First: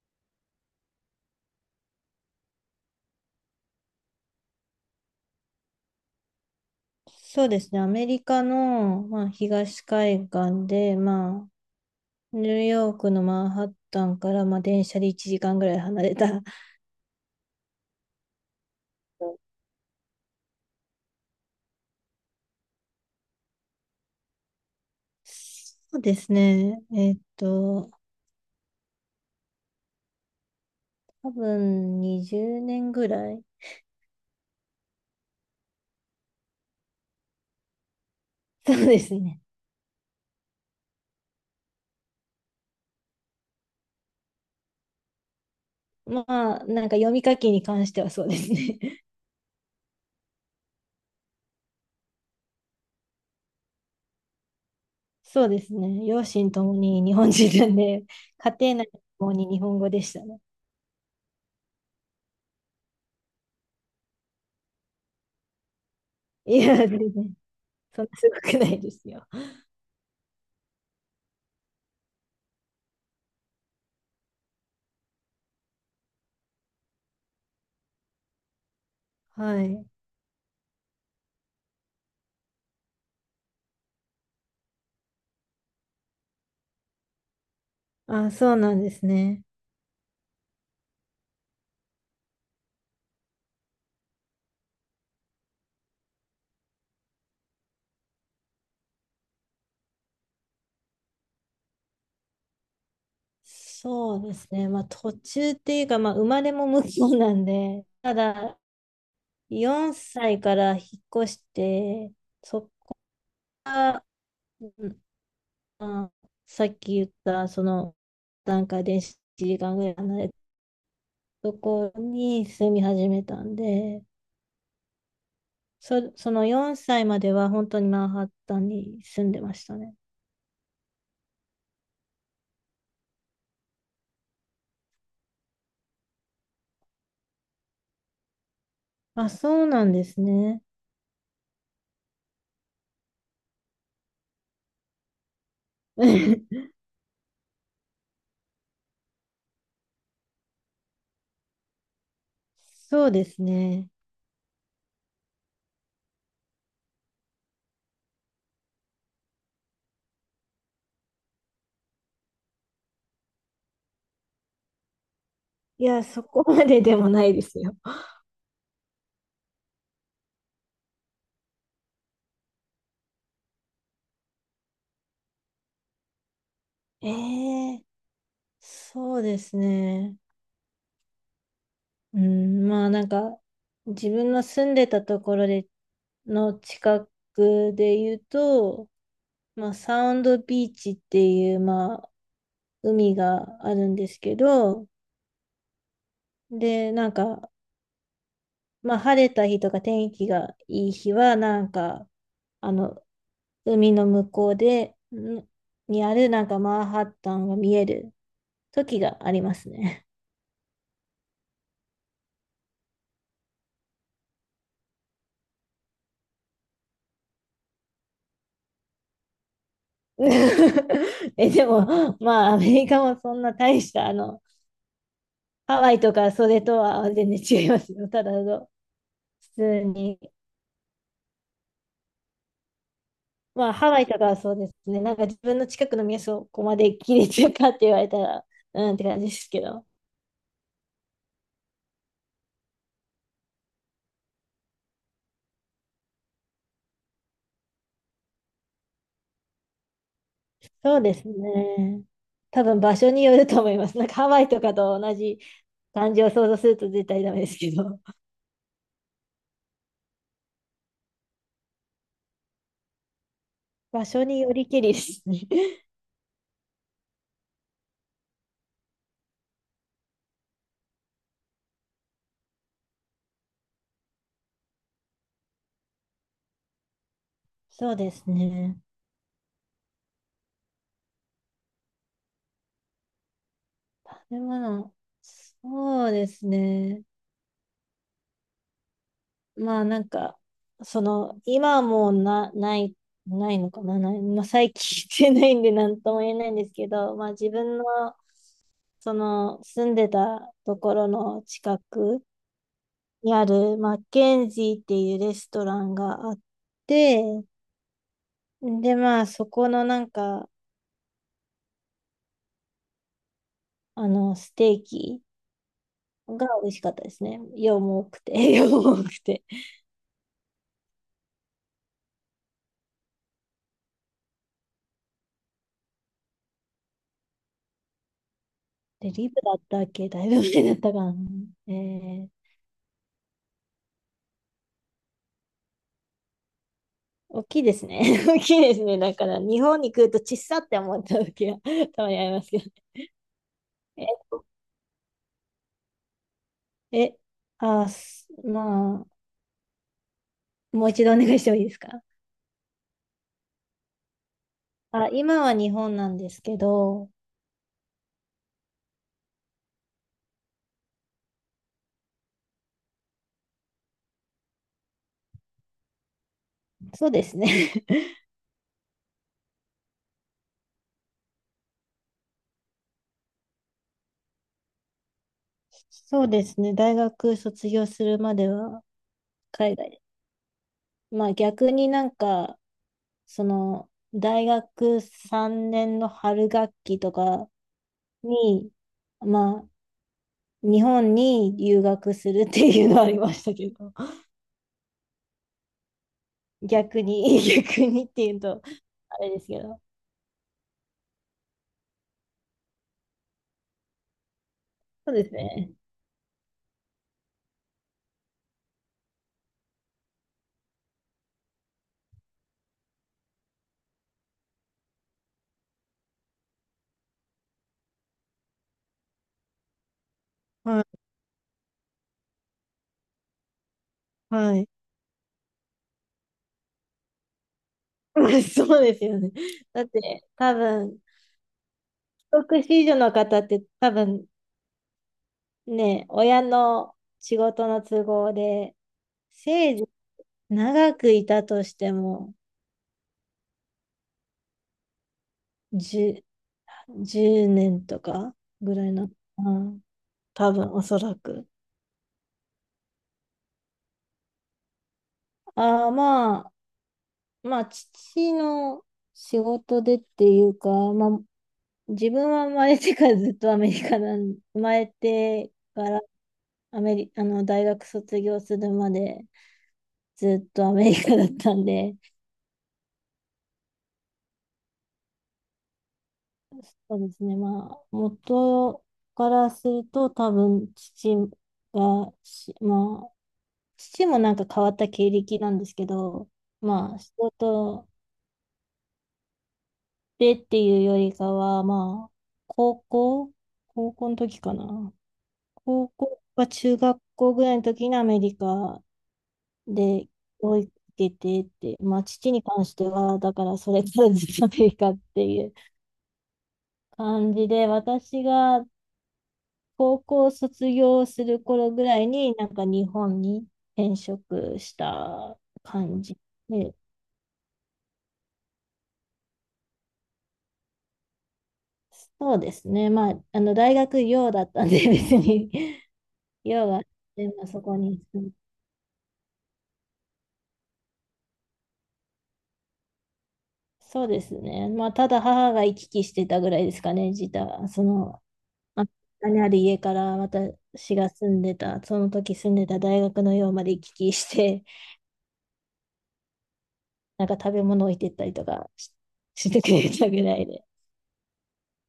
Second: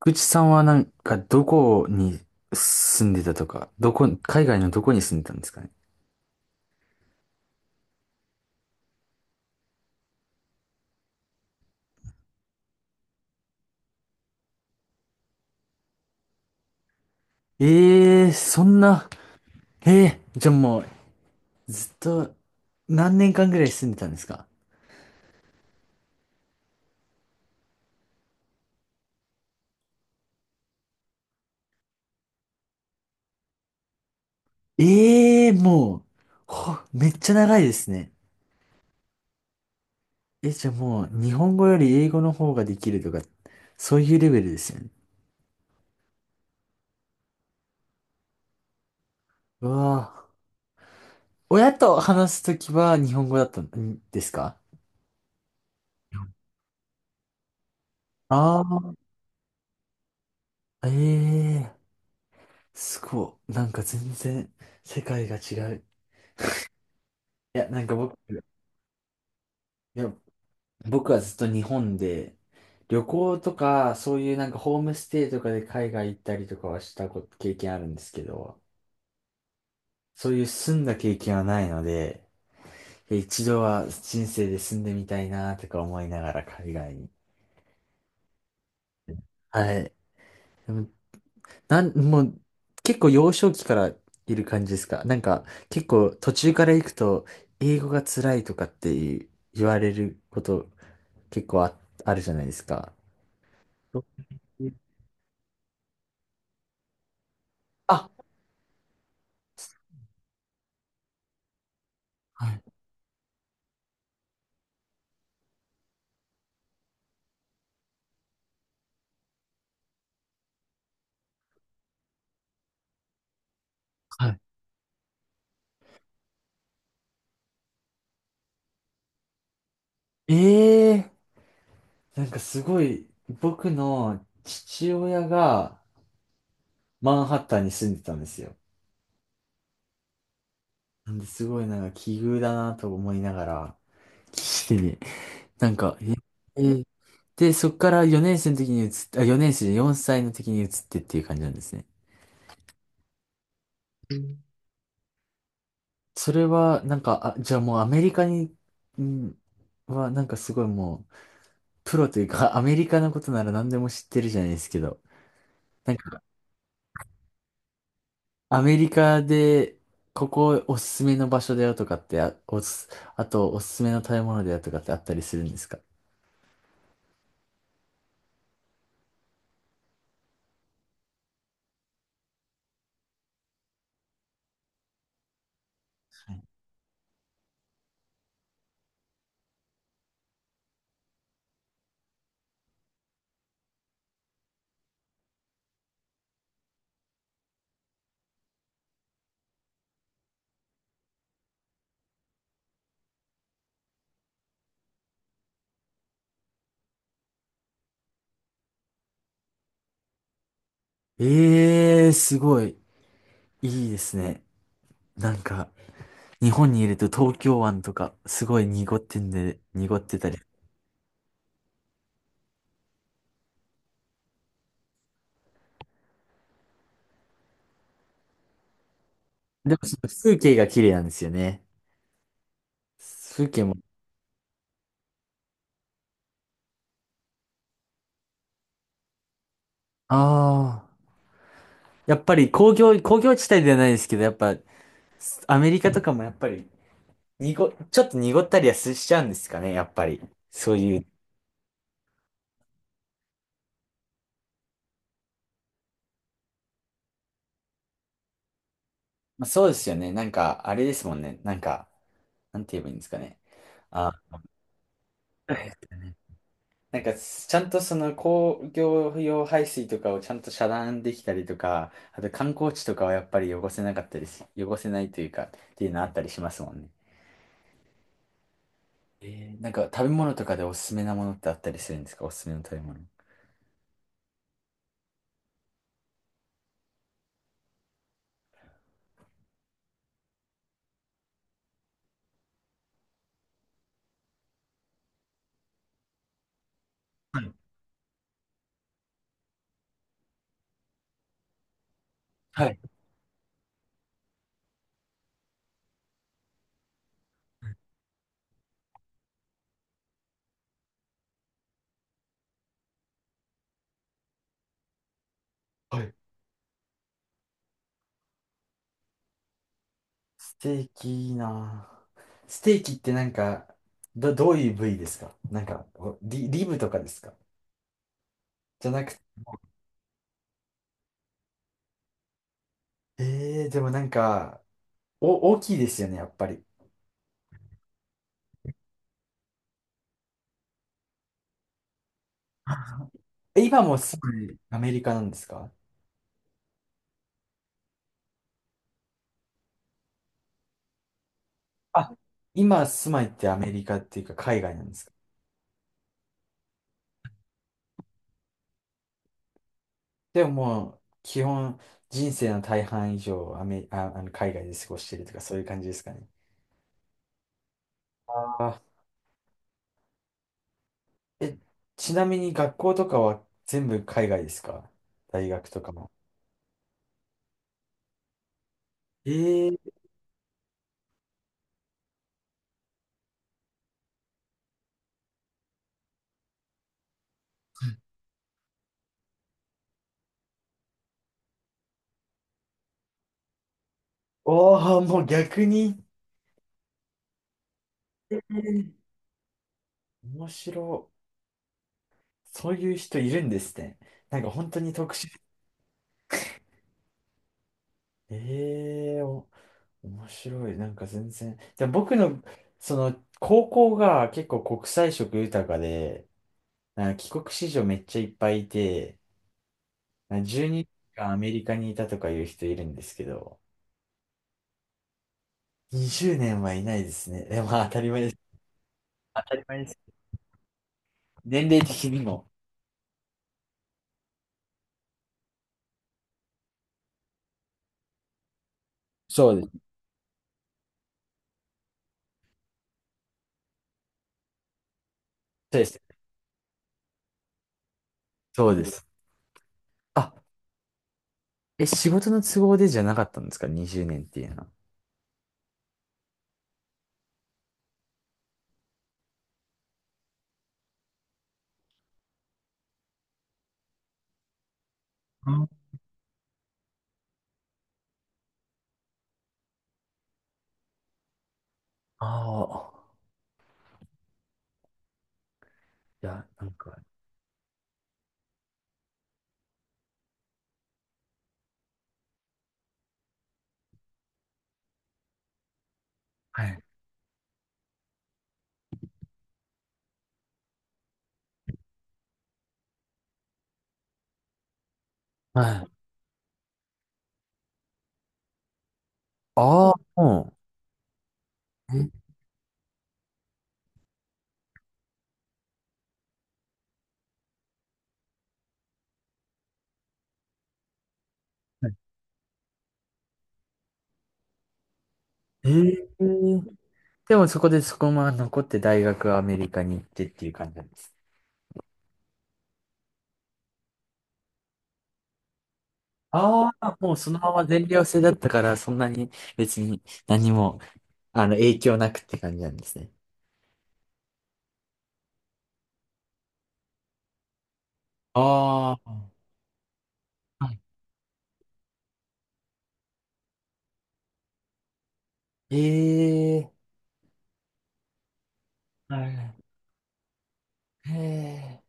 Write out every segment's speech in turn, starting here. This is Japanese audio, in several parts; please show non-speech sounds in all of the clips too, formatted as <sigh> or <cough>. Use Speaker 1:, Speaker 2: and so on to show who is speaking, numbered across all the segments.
Speaker 1: 口さんはなんかどこに住んでたとか、どこ、海外のどこに住んでたんですかね。
Speaker 2: そうですね。アメリカの、まあ、東海岸で、まあ、ニューヨークのマンハッタンから、まあ、電車で1時間ぐらい離れた。<laughs>
Speaker 1: ええー、そんな、ええー、じゃあもうずっと何年間ぐらい住んでたんですか。
Speaker 2: そうですね。多分20年ぐらい。
Speaker 1: ええー、もう、ほめっちゃ長いですね。
Speaker 2: そうですね。
Speaker 1: え、じゃあもう日本語より英語の方ができるとか、そういうレベルですよね。
Speaker 2: まあ、なんか読み書きに関してはそうですね。<laughs>
Speaker 1: うわあ。親と話すときは日本語だったんですか？
Speaker 2: そうですね。両親ともに日本人なんで、家庭内
Speaker 1: あ
Speaker 2: ともに日本語でしたね。
Speaker 1: あー、ええー、すごい。なんか全然世界が違う。
Speaker 2: いや、全然、
Speaker 1: いや、
Speaker 2: そん
Speaker 1: 僕、
Speaker 2: なすごくないですよ。
Speaker 1: や、僕はずっと日本で、旅行とか、そういうなんかホームステイとかで海外行ったりとかはしたこと経験あるんですけど、
Speaker 2: はい。
Speaker 1: そういう住んだ経験はないので、一度は人生で住んでみたいなとか思いながら海外に。
Speaker 2: あ、そうなんですね。
Speaker 1: はい。でもなん、もう結構幼少期からいる感じですか？なんか結構途中から行くと英語が辛いとかっていう言われること結構あ、あるじゃないですか。ど
Speaker 2: そうですね。まあ途中っていうか、まあ生まれも向こうなんで、
Speaker 1: あ
Speaker 2: た
Speaker 1: う
Speaker 2: だ4歳から引っ越して、
Speaker 1: は
Speaker 2: そ
Speaker 1: い。
Speaker 2: っから、うん、まあさっき言ったその段階で1時間ぐらい離れたところに住み始めたんで、
Speaker 1: は
Speaker 2: その4歳までは本当にマンハッタンに住んでましたね。
Speaker 1: い。ええ、なんかすごい、僕の父親がマンハッタンに住んでたんですよ。
Speaker 2: あ、そうなんですね。
Speaker 1: なんですごいなんか奇遇だなと思いながら、してね。なんか、え、え
Speaker 2: <laughs>
Speaker 1: ーで、そっから4年生の時に移って、あ、4年生で歳の時に移ってっていう感じなんですね。
Speaker 2: そうですね。
Speaker 1: うん。それは、なんか、あ、じゃあもうアメリカに、んなんかすごいもう、プロというか、アメリカのことなら何でも知ってるじゃないですけど、
Speaker 2: い
Speaker 1: なん
Speaker 2: や、
Speaker 1: か
Speaker 2: そこまででもないですよ。
Speaker 1: アメリカで、ここおすすめの場所だよとかって、あとおすすめの食べ物だよとかってあったりするんですか？
Speaker 2: ええ、そうですね。うん、まあなんか、自分の住んでたところでの近くで言うと、まあサウンドビーチっていう、まあ海があるんですけど、で、なんか、まあ晴れた日とか天気がいい日は、なんか、あの、海の向こうで、にあるなんかマンハッタンが見える時がありますね。
Speaker 1: ええー、すごい、いいですね。なんか、日本にいると東京湾とか、すごい濁ってんで、濁ってたり。
Speaker 2: <laughs> え、でも、まあ、アメリカもそんな大した、あの、ハワイとかそれとは全然違いますよ。ただの、普
Speaker 1: でも
Speaker 2: 通
Speaker 1: その
Speaker 2: に。
Speaker 1: 風景が綺麗なんですよね。風景
Speaker 2: まあ、
Speaker 1: も。
Speaker 2: ハワイとかはそうですね。なんか自分の近くの店をここまで切れてるかって言われたら、うんって感じですけど。
Speaker 1: ああ。やっぱり工業地帯ではないですけど、やっぱ、アメリカとかもやっぱり、ちょっと濁ったりはしちゃうんですかね、やっぱり。そう
Speaker 2: そ
Speaker 1: い
Speaker 2: う
Speaker 1: う。
Speaker 2: ですね。多分場所によると思います。なんかハワイとかと同じ感じを想像すると絶対ダメですけど。
Speaker 1: まあ、そうですよね。なんか、あれですもんね。なんか、なんて言えばいいんですかね。
Speaker 2: 場
Speaker 1: あ、
Speaker 2: 所によりけりですね。<laughs>
Speaker 1: なんか、ちゃんとその工業用排水とかをちゃんと遮断できたりとか、あと観光地とかはやっぱり汚せないというか、っていうのあったりしますもんね。
Speaker 2: そうですね。
Speaker 1: えー、なんか食べ物とかでおすすめなものってあったりするんですか？おすすめの食べ物。
Speaker 2: 食べ物。そうですね。まあなんか、その、今はもうないのかな、ない、まあ、最近してないんで何とも言えないんですけど、<laughs> まあ
Speaker 1: は
Speaker 2: 自
Speaker 1: い。
Speaker 2: 分の、その、住んでたところの近く
Speaker 1: はい。
Speaker 2: にある、マッケンジーっていうレストランがあって、でまあそこのなんか、あの、ステーキ
Speaker 1: はい。
Speaker 2: が美味しかったですね。量も多くて、<laughs> 量も多くて。
Speaker 1: ステーキいいなぁ。ステーキってなんか、どういう部位ですか？なんか、リブとかですか？じゃな
Speaker 2: で、
Speaker 1: く、
Speaker 2: リブだったっけ、だいぶ前だったかな。え、
Speaker 1: ええ、でもなんか、お、大きいですよね、やっぱり。
Speaker 2: 大きいですね。<laughs> 大きいですね。だから、日本に来ると小さって思った時は <laughs> たまにありますけど
Speaker 1: え、今も住
Speaker 2: ね。
Speaker 1: まい、アメリカなんですか？
Speaker 2: え、え、あ、すまあ、もう一度お願いしてもいいですか？
Speaker 1: あ、今住まいってアメリカっていうか海外なんです
Speaker 2: あ、
Speaker 1: か？
Speaker 2: 今は日本なんですけど、
Speaker 1: でももう、基本、人生の大半以上、アメ、あ、あの海外で過ごしてるとか、そういう感じですかね。
Speaker 2: そうですね。<laughs>
Speaker 1: ああ。え、ちなみに学校とかは全部海外ですか？大学とかも。
Speaker 2: そうですね。大学卒業するまでは
Speaker 1: え
Speaker 2: 海
Speaker 1: え。
Speaker 2: 外。まあ逆になんか、その、大学3年の春学期とかに、まあ、日本に留学するっていうのはありましたけど。
Speaker 1: おお、もう逆に、
Speaker 2: 逆に、<laughs> 逆にってい
Speaker 1: え
Speaker 2: うと、
Speaker 1: ー、
Speaker 2: あれですけど。
Speaker 1: 面白い。そういう人いるんですね。なんか本当に
Speaker 2: そ
Speaker 1: 特
Speaker 2: うで
Speaker 1: 殊。
Speaker 2: すね。
Speaker 1: ええお、面白い。なんか全然。でも僕の、その、高校が結構国際色豊かで、なんか帰国子女めっちゃいっぱいいて、なんか12
Speaker 2: は
Speaker 1: 年
Speaker 2: い。
Speaker 1: 間アメリカにいたとかいう人いるんですけど、
Speaker 2: はい。
Speaker 1: 20年はいないですね。でも当たり前です。
Speaker 2: <laughs> そうですよね。
Speaker 1: 当たり前
Speaker 2: だ
Speaker 1: で
Speaker 2: っ
Speaker 1: す。
Speaker 2: て、多分、
Speaker 1: 年齢的に
Speaker 2: 帰
Speaker 1: も。
Speaker 2: 国子女の方って多分ね、親の仕事の都合で、
Speaker 1: そうで
Speaker 2: せい
Speaker 1: す。
Speaker 2: ぜい長くいたとしても、
Speaker 1: そうです。
Speaker 2: 10、年とか
Speaker 1: そ
Speaker 2: ぐ
Speaker 1: うで
Speaker 2: らいな
Speaker 1: す。
Speaker 2: の、うん、
Speaker 1: あ、
Speaker 2: 多分、おそらく。
Speaker 1: え、仕事の都合でじゃなかったんですか ?20 年っていうのは。
Speaker 2: ああ、まあ、まあ、父の仕事でっていうか、まあ、自分は生まれてからずっとアメリカなん、<laughs> 生まれてからアメリ、あの、大学卒業するまでずっとアメリカだったんで、
Speaker 1: ああー、いや、なんか、
Speaker 2: そうですね、まあ、元からすると多分父がし、まあ、父もなんか変わった経歴なんですけど、
Speaker 1: はい。
Speaker 2: まあ、仕事でっていうよりかは、まあ、高校、高校の時かな。
Speaker 1: は
Speaker 2: 高
Speaker 1: い。
Speaker 2: 校か中学校ぐらいの時にアメリカ
Speaker 1: あ
Speaker 2: で、
Speaker 1: あ、う
Speaker 2: 教育受けてって、まあ、
Speaker 1: ん。
Speaker 2: 父に関しては、だからそれからずっとアメリカっていう感じで、私が高校卒業する頃ぐ
Speaker 1: はい。
Speaker 2: らいに、なんか日本に転職した
Speaker 1: え
Speaker 2: 感じで、
Speaker 1: ー、でもそこでそこまま残って大学はアメリカに行ってっていう感じなんです。
Speaker 2: そうですね、まあ、あの大学寮だったんで、別に <laughs> 寮
Speaker 1: あ
Speaker 2: があっ
Speaker 1: あ、もう
Speaker 2: て、
Speaker 1: その
Speaker 2: まあ、
Speaker 1: ま
Speaker 2: そ
Speaker 1: ま
Speaker 2: こ
Speaker 1: 全
Speaker 2: に
Speaker 1: 寮制
Speaker 2: 住
Speaker 1: だ
Speaker 2: ん、
Speaker 1: ったから、そんなに別に何も、あの、影響なくって感じなんですね。
Speaker 2: そうですね、まあ、ただ母が行き来してたぐらいですかね、自体、そのまあか
Speaker 1: ああ、
Speaker 2: ある家から
Speaker 1: は
Speaker 2: 私が住んでた、その時住んでた大学の寮まで行き来して、
Speaker 1: い。ええ。
Speaker 2: <laughs> なんか食べ物置いてったりとかし、
Speaker 1: は
Speaker 2: <laughs> し
Speaker 1: い。
Speaker 2: てくれたぐらいで。
Speaker 1: へえ。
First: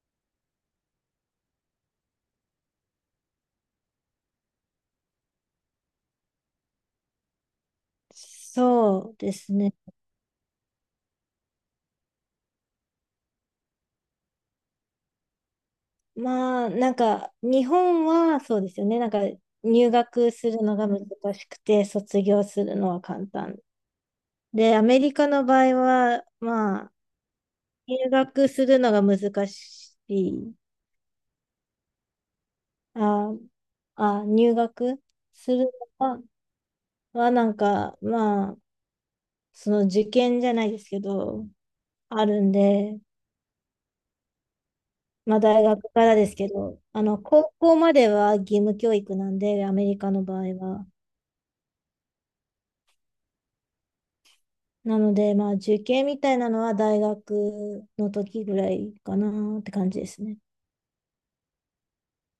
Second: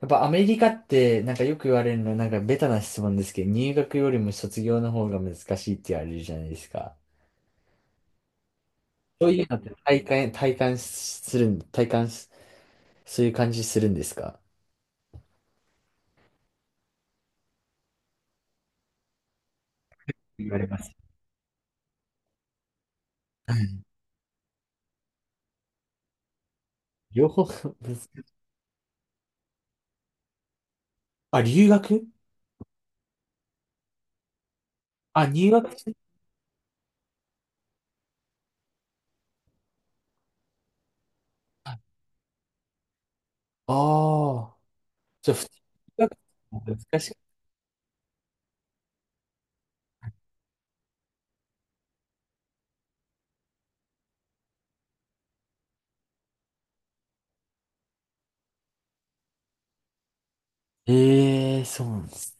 Speaker 1: やっぱアメリカってなんかよく言われるのはなんかベタな質問ですけど、入学よりも卒業の方が難しいって言われるじゃないですか。
Speaker 2: そう
Speaker 1: そう
Speaker 2: で
Speaker 1: いう
Speaker 2: す
Speaker 1: のって
Speaker 2: ね。
Speaker 1: 体感す、そういう感じするんですか？
Speaker 2: まあ、なんか、日本はそうですよね。なんか、入学す
Speaker 1: 言わ
Speaker 2: る
Speaker 1: れ
Speaker 2: の
Speaker 1: ま
Speaker 2: が
Speaker 1: す。
Speaker 2: 難しくて、卒業するのは簡
Speaker 1: う
Speaker 2: 単。
Speaker 1: ん。
Speaker 2: で、アメリカの場合は、まあ、
Speaker 1: 両方 <laughs>
Speaker 2: 入学するのが難しい。
Speaker 1: あ、留学
Speaker 2: あ、入学
Speaker 1: あ、入
Speaker 2: する
Speaker 1: 学、
Speaker 2: のははなんか、まあ、その受験じゃないですけど、あるんで、
Speaker 1: ああー。じゃ
Speaker 2: ま
Speaker 1: あ、
Speaker 2: あ
Speaker 1: 普通
Speaker 2: 大学か
Speaker 1: に
Speaker 2: らですけ
Speaker 1: 留学
Speaker 2: ど、
Speaker 1: 難
Speaker 2: あ
Speaker 1: しい。
Speaker 2: の、高校までは義務教育なんで、アメリカの場合は。なので、まあ受験みたいなのは大学の時ぐらいかなって感じですね。
Speaker 1: ええー、そうなんです。